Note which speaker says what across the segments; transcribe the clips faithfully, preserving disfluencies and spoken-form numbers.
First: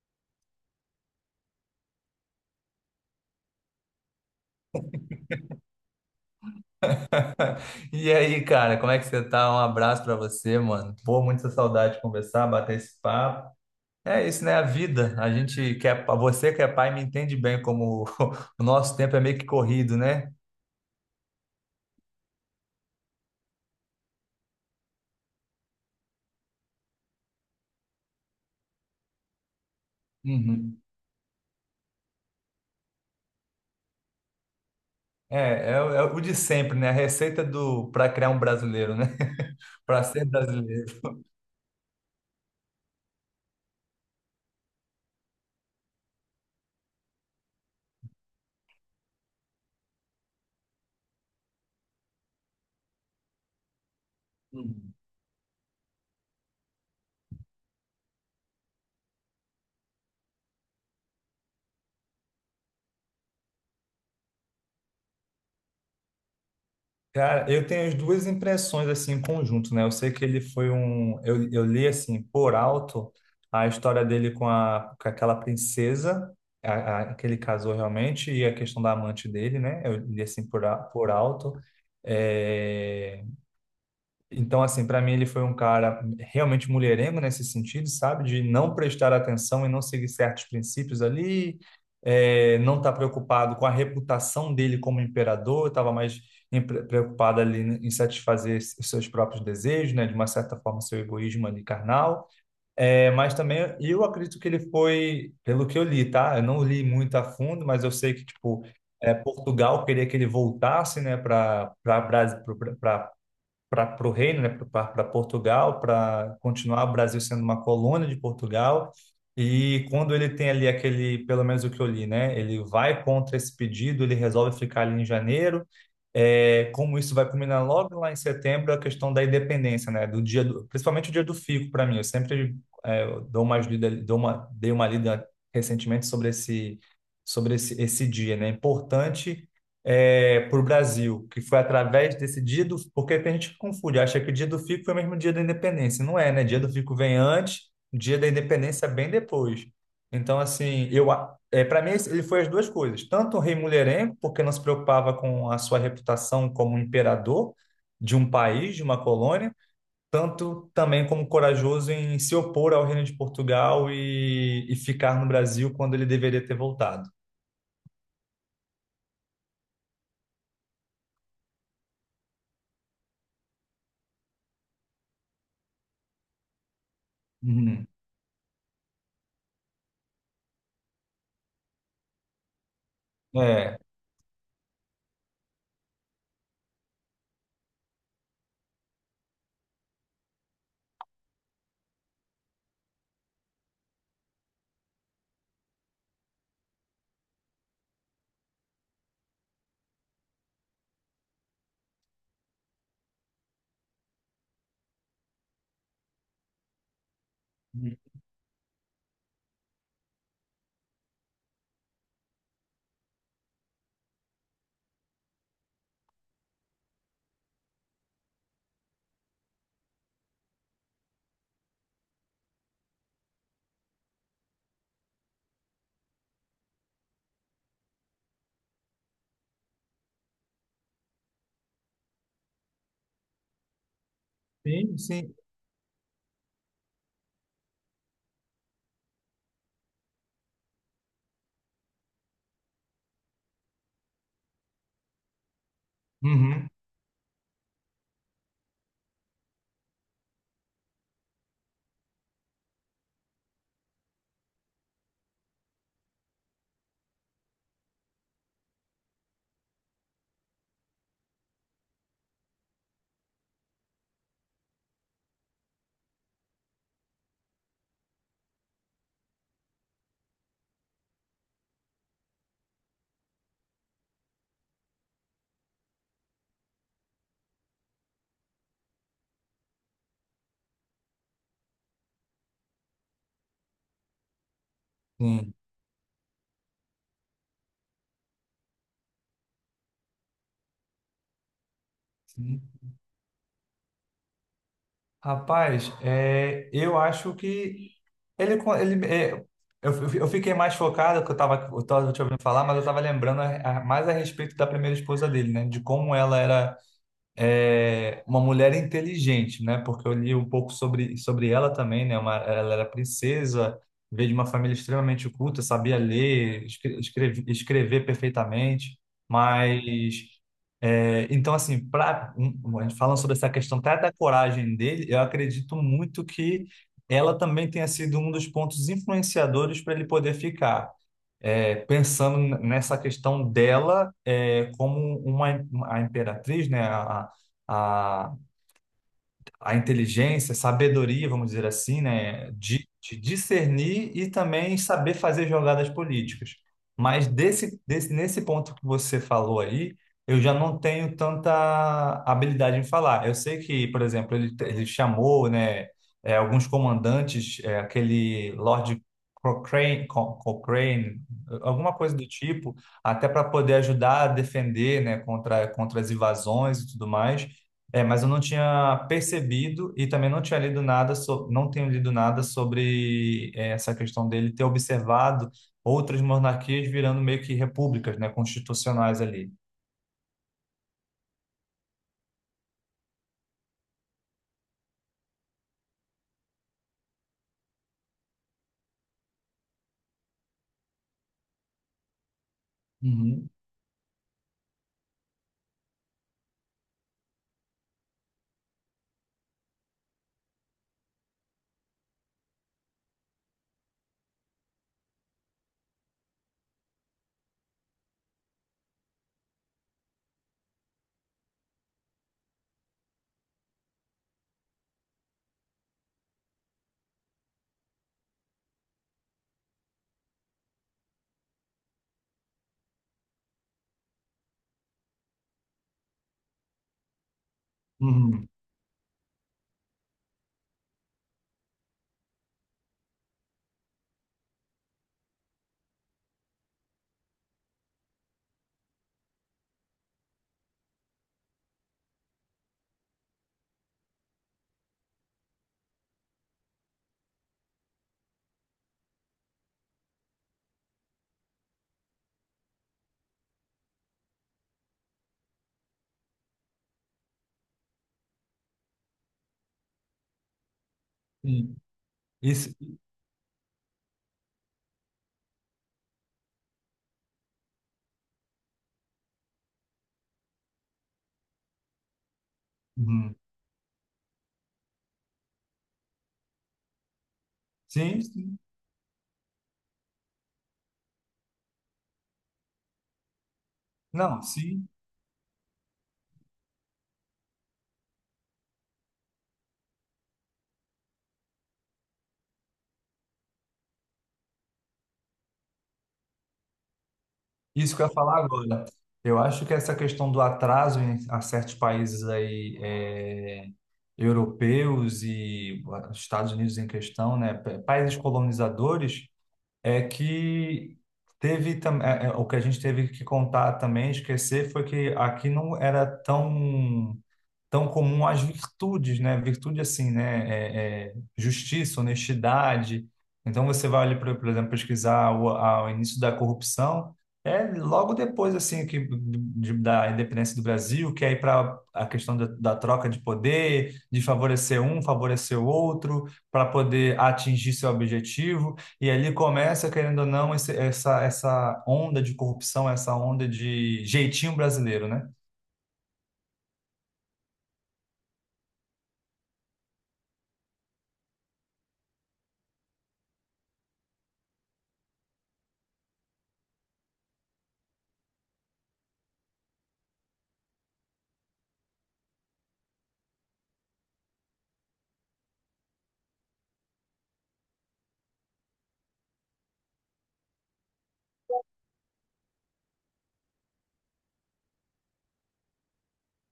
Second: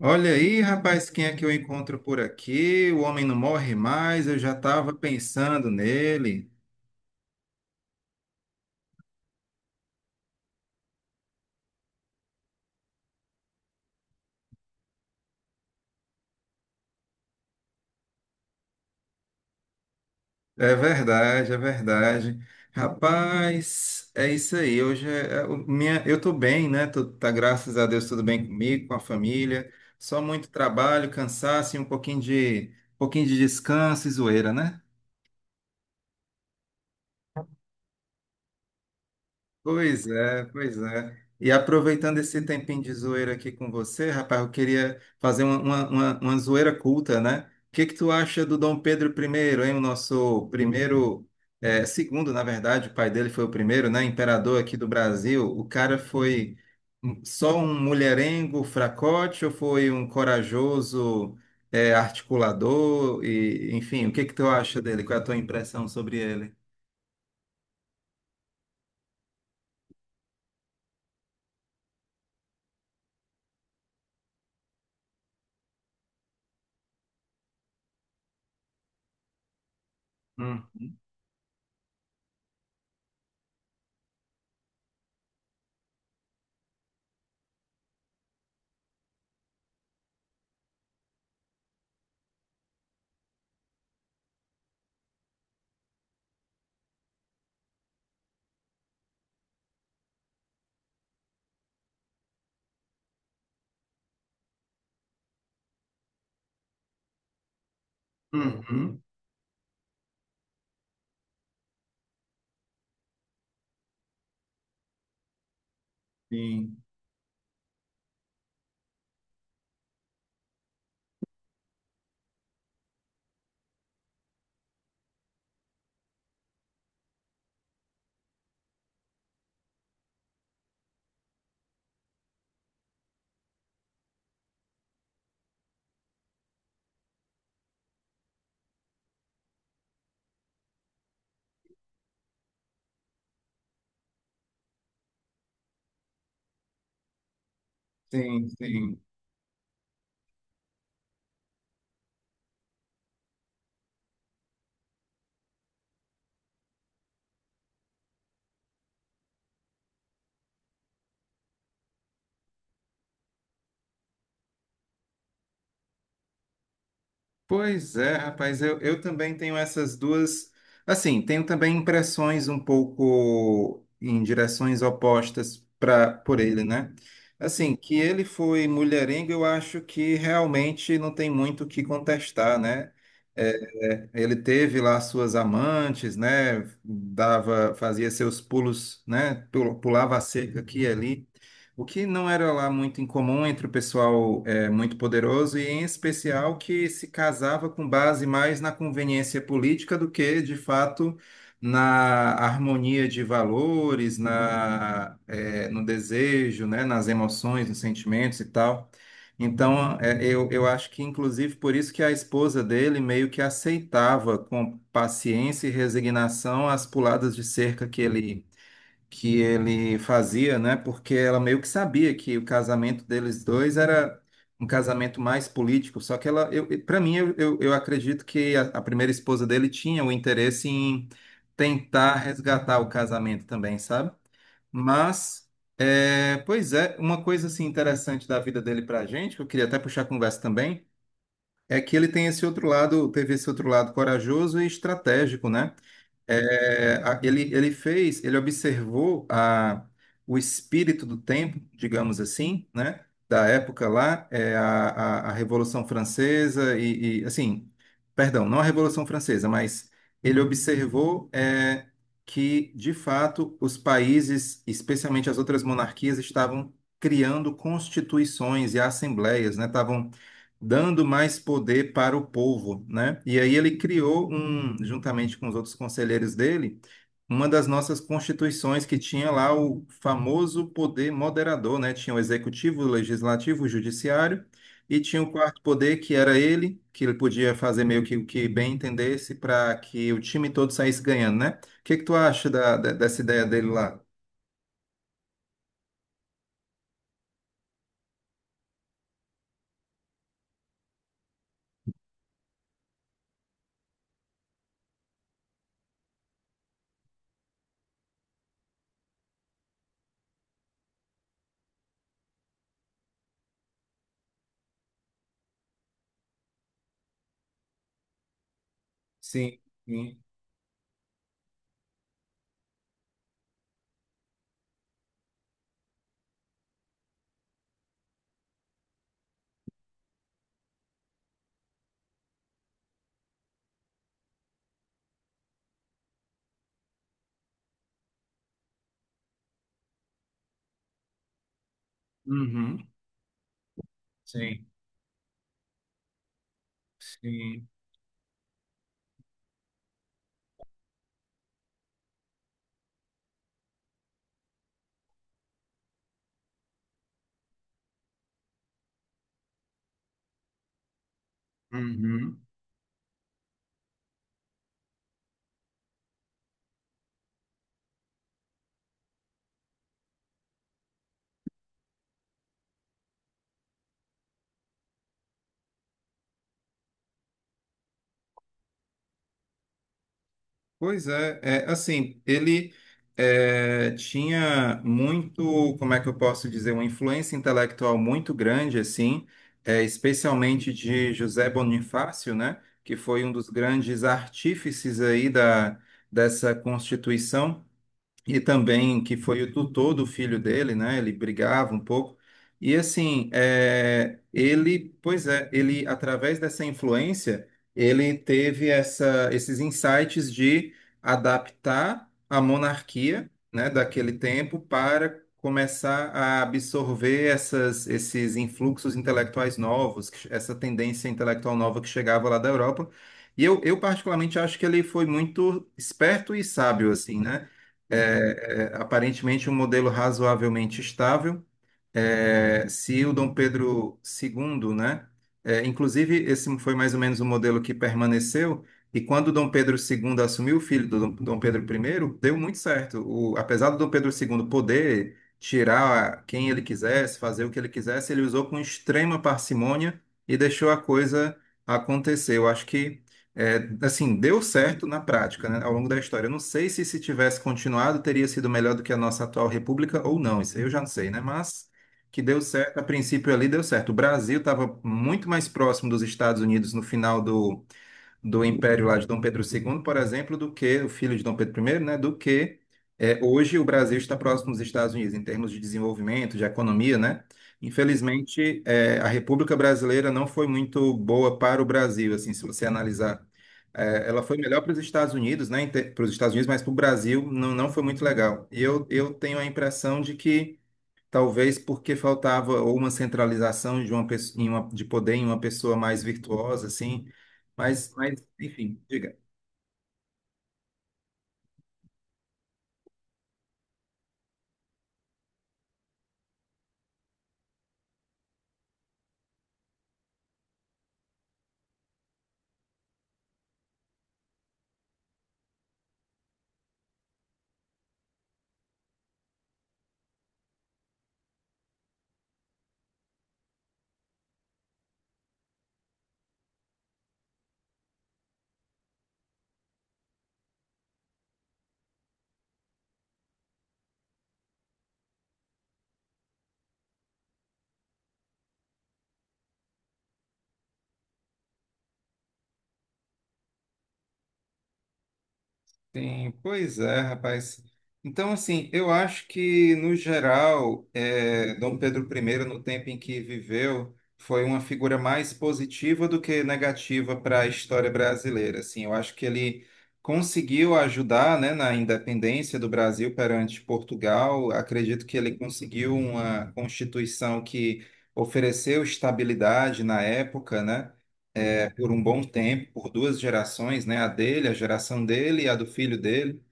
Speaker 1: Olha aí, rapaz, quem é que eu encontro por aqui? O homem não morre mais, eu já estava pensando nele.
Speaker 2: E aí, cara, como é que você tá? Um abraço pra você, mano. Pô, muita saudade de conversar, bater esse papo. É isso, né? A vida. A gente que é, você que é pai me entende bem como o nosso tempo é meio que corrido, né?
Speaker 1: É verdade, é verdade. Rapaz, é isso aí. Hoje é, é o- minha, eu tô bem, né? Tô, tá, graças a Deus, tudo bem comigo, com a família. Só muito
Speaker 2: Uhum.
Speaker 1: trabalho, cansaço e um pouquinho de, um pouquinho de descanso e zoeira, né?
Speaker 2: É, é, o é o de sempre, né? A receita do para criar um brasileiro, né? Para
Speaker 1: Pois
Speaker 2: ser
Speaker 1: é, pois
Speaker 2: brasileiro.
Speaker 1: é. E aproveitando esse tempinho de zoeira aqui com você, rapaz, eu queria fazer uma, uma, uma- uma zoeira culta, né? O que que tu acha do Dom Pedro I, hein? O nosso primeiro, é, segundo, na verdade, o pai dele foi o primeiro, né? Imperador aqui do Brasil. O cara foi só um mulherengo fracote ou foi um corajoso, é, articulador? E, enfim, o que que tu acha dele? Qual é a tua impressão sobre ele?
Speaker 2: Cara, eu tenho as duas impressões assim em conjunto, né? Eu sei que ele foi um, eu, eu li assim por alto a história dele com a com aquela princesa, a, a- que ele casou realmente e a questão da amante dele, né? Eu li assim por, a-
Speaker 1: Uhum.
Speaker 2: por alto. É, então, assim, para mim ele foi um cara realmente mulherengo nesse sentido, sabe? De não prestar atenção e não seguir certos princípios ali, é, não estar preocupado com a reputação dele como imperador, estava mais em- pre- preocupado ali em satisfazer os seus próprios desejos, né? De uma certa forma, seu egoísmo ali carnal. É, mas também eu acredito que ele foi, pelo que eu li, tá? Eu não li muito a fundo, mas eu sei que, tipo,
Speaker 1: Uhum.
Speaker 2: é, Portugal queria que ele voltasse, né, para para o reino, né, para Portugal, para
Speaker 1: Sim.
Speaker 2: continuar o Brasil sendo uma colônia de Portugal. E quando ele tem ali aquele, pelo menos o que eu li, né, ele vai contra esse pedido, ele resolve ficar ali em janeiro. É, como isso vai culminar logo lá em setembro, é a questão da independência, né, do dia do, principalmente o dia do fico para mim. Eu sempre é, dou umas lida, dou uma, dei uma lida recentemente sobre esse sobre esse, esse dia, né? É importante para o Brasil, que foi através desse dia do... Porque tem gente que confunde, acha que o dia do Fico foi o mesmo dia da independência. Não é, né? Dia do Fico vem antes, dia da
Speaker 1: Sim,
Speaker 2: independência
Speaker 1: sim.
Speaker 2: bem depois. Então, assim, eu... a- É, para mim, esse- ele foi as duas coisas. Tanto o rei mulherengo, porque não se preocupava com a sua reputação como imperador de um país, de uma colônia, tanto também como corajoso em se opor ao reino de Portugal e, e ficar no Brasil quando ele deveria ter voltado.
Speaker 1: Pois é, rapaz, eu, eu também tenho essas duas. Assim, tenho também impressões um pouco em direções opostas para por ele, né? Assim,
Speaker 2: Uhum.
Speaker 1: que ele foi mulherengo, eu acho que realmente não tem muito o que contestar, né? É,
Speaker 2: É.
Speaker 1: é, ele teve lá suas amantes, né? Dava, fazia seus pulos, né? Pul- Pulava a cerca aqui e ali. O que não era lá muito incomum entre o pessoal é, muito poderoso e, em especial, que se casava com base mais na conveniência política do que, de fato, na harmonia de valores, na, é, no desejo, né, nas emoções, nos sentimentos e tal. Então, é, eu, eu acho que, inclusive, por isso que a esposa dele meio que aceitava com paciência e resignação as puladas de cerca que ele que ele fazia, né? Porque ela meio que sabia que o casamento deles dois era um casamento mais político. Só que ela, eu, para mim, eu, eu, eu acredito que a, a primeira esposa dele tinha o interesse em tentar resgatar o casamento também, sabe?
Speaker 2: Sim, sim.
Speaker 1: Mas, é, pois é, uma coisa assim interessante da vida dele para a gente, que eu queria até puxar a conversa também. É que ele tem esse outro lado, teve esse outro lado corajoso e estratégico, né?
Speaker 2: Uhum,
Speaker 1: É, a- ele, ele fez, ele observou a, o espírito do tempo, digamos assim, né? Da época lá, é, a, a, a Revolução Francesa e, e, assim, perdão, não a Revolução Francesa, mas ele observou é, que, de fato, os países, especialmente as outras monarquias, estavam criando constituições e assembleias, né? Estavam dando mais poder para o povo, né? E aí ele criou um, juntamente com os outros conselheiros dele, uma das nossas constituições que tinha lá o famoso poder moderador, né? Tinha o executivo, o legislativo, o judiciário e tinha o
Speaker 2: sim,
Speaker 1: quarto poder que era ele, que ele podia fazer meio que o que bem entendesse para que o time todo saísse ganhando, né? O que que tu acha
Speaker 2: sim.
Speaker 1: da, da- dessa ideia dele lá?
Speaker 2: Rapaz, é, eu acho que ele, co- ele é, eu, fi- eu fiquei mais focado, que eu estava eu tava te ouvindo falar, mas eu estava lembrando a- a- mais a respeito da primeira esposa dele, né? De como ela era. É, uma mulher inteligente, né? Porque eu li um pouco sobre, sobre ela também, né? Uma, ela era princesa, veio de uma família extremamente culta, sabia ler, escre- escreve- escrever perfeitamente,
Speaker 1: Sim,
Speaker 2: mas
Speaker 1: sim,
Speaker 2: é, então assim, pra, um, um, a gente falando sobre essa questão até da coragem dele, eu acredito muito que ela também tenha sido um dos pontos influenciadores para ele poder ficar é, pensando nessa questão dela é, como uma, a imperatriz, né, a, a, a inteligência, sabedoria, vamos dizer assim, né,
Speaker 1: uhum,
Speaker 2: de, de discernir e
Speaker 1: sim,
Speaker 2: também saber fazer jogadas políticas. Mas
Speaker 1: sim.
Speaker 2: desse, desse, nesse ponto que você falou aí, eu já não tenho tanta habilidade em falar. Eu sei que, por exemplo, ele, ele chamou, né, é, alguns comandantes, é, aquele Lord Cochrane, Co- Cochrane, alguma coisa do
Speaker 1: Uhum.
Speaker 2: tipo, até para poder ajudar a defender, né, contra, contra as invasões e tudo mais. É, mas eu não tinha percebido e também não tinha lido nada sobre, não tenho lido nada sobre eh, essa questão dele ter observado outras monarquias virando meio que repúblicas, né, constitucionais ali.
Speaker 1: Pois é, é assim, ele é, tinha muito, como é que eu posso dizer, uma influência intelectual muito grande, assim, é, especialmente de José Bonifácio, né, que foi um
Speaker 2: Uhum,
Speaker 1: dos grandes artífices aí da, dessa Constituição e também que foi o tutor do filho dele, né? Ele brigava um pouco. E assim, é, ele, pois é, ele através dessa influência, ele teve essa, esses insights de adaptar a monarquia, né, daquele tempo para começar a absorver essas, esses influxos intelectuais novos, que- essa tendência intelectual nova que chegava lá da Europa. E eu, eu particularmente acho que ele foi muito esperto e sábio, assim, né?
Speaker 2: uhum,
Speaker 1: É, é, aparentemente um modelo razoavelmente estável, é, se o Dom Pedro segundo, né? É, inclusive, esse foi mais ou menos o modelo que permaneceu, e quando o Dom Pedro segundo assumiu o filho do Dom Dom Pedro I, deu muito certo. O- apesar do Dom Pedro segundo poder tirar quem ele quisesse, fazer o que ele quisesse, ele usou com extrema parcimônia e deixou a coisa acontecer. Eu acho que, é, assim, deu certo na prática, né, ao longo da história. Eu não sei se se tivesse continuado, teria sido melhor do que a nossa atual república ou não, isso aí eu já não sei, né? Mas
Speaker 2: sim.
Speaker 1: que deu
Speaker 2: Isso,
Speaker 1: certo, a princípio ali deu certo. O Brasil estava muito mais próximo dos Estados Unidos no final do, do Império lá de Dom Pedro segundo, por exemplo, do que o filho de Dom Pedro I, né, do que é,
Speaker 2: uhum.
Speaker 1: hoje o Brasil está próximo dos Estados Unidos em termos de desenvolvimento, de economia, né?
Speaker 2: Sim, sim.
Speaker 1: Infelizmente, é, a República Brasileira não foi muito boa para o Brasil, assim, se você analisar. É, ela foi
Speaker 2: Não,
Speaker 1: melhor para os
Speaker 2: sim.
Speaker 1: Estados Unidos, né? Para os Estados Unidos, mas para o Brasil não, não foi muito legal. E eu, eu tenho a impressão de que talvez porque faltava ou uma centralização de uma pessoa, de poder em uma pessoa mais virtuosa, assim. Mas,
Speaker 2: Isso que eu ia
Speaker 1: mas
Speaker 2: falar
Speaker 1: enfim,
Speaker 2: agora.
Speaker 1: diga.
Speaker 2: Eu acho que essa questão do atraso em a certos países aí eh, europeus e ah, Estados Unidos em questão, né, pa- países colonizadores. É que teve também o que a gente teve que contar também, esquecer, foi que aqui não era tão tão comum as virtudes, né? Virtude assim, né? É, é, justiça, honestidade. Então você vai ali, por, por exemplo, pesquisar o, a- o início da corrupção, é logo depois assim que de- da independência do Brasil, que aí para a questão da, da troca de poder, de favorecer um, favorecer o outro, para poder atingir seu objetivo. E ali começa, querendo ou não, esse- essa, essa onda de corrupção, essa onda de jeitinho brasileiro, né?
Speaker 1: Sim, pois é, rapaz. Então, assim, eu acho que, no geral, eh, Dom Pedro I, no tempo em que viveu, foi uma figura mais positiva do que negativa para a história brasileira. Assim, eu acho que ele conseguiu ajudar, né, na independência do Brasil perante Portugal. Acredito que ele conseguiu uma Constituição que ofereceu estabilidade na época, né? Por um bom tempo, por duas gerações, né? A dele, a geração dele e a do filho dele.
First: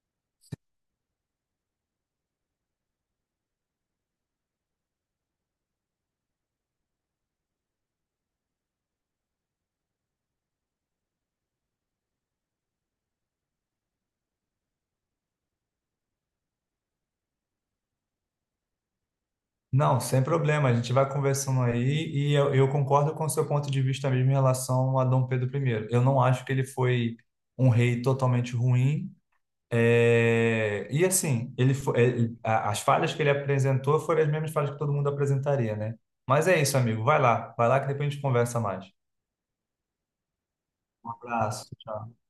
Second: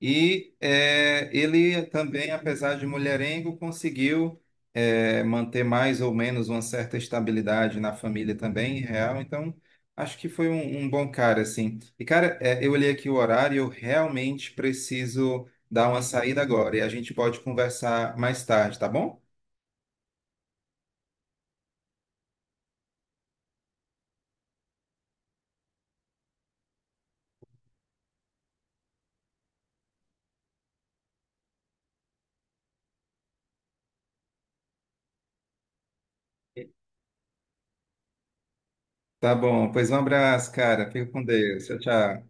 Speaker 1: E eh, ele também, apesar de mulherengo, conseguiu eh, manter mais ou menos uma certa estabilidade na família também, real. Então, acho que foi um, um bom cara, assim. E, cara, eh, eu olhei aqui o horário, eu realmente preciso dar uma saída agora. E a gente pode conversar mais tarde, tá bom?
Speaker 2: Não, sem problema, a gente vai conversando aí e eu, eu concordo com o seu ponto de vista mesmo em relação a Dom Pedro um. Eu não acho que ele foi um rei totalmente ruim. é, E assim, ele fo- ele- a- as falhas que ele apresentou foram as mesmas falhas que todo mundo apresentaria, né? Mas é isso, amigo. Vai lá, vai lá que depois a gente conversa mais.
Speaker 1: Tá bom, pois um abraço, cara. Fica
Speaker 2: Um
Speaker 1: com Deus.
Speaker 2: abraço.
Speaker 1: Tchau, tchau.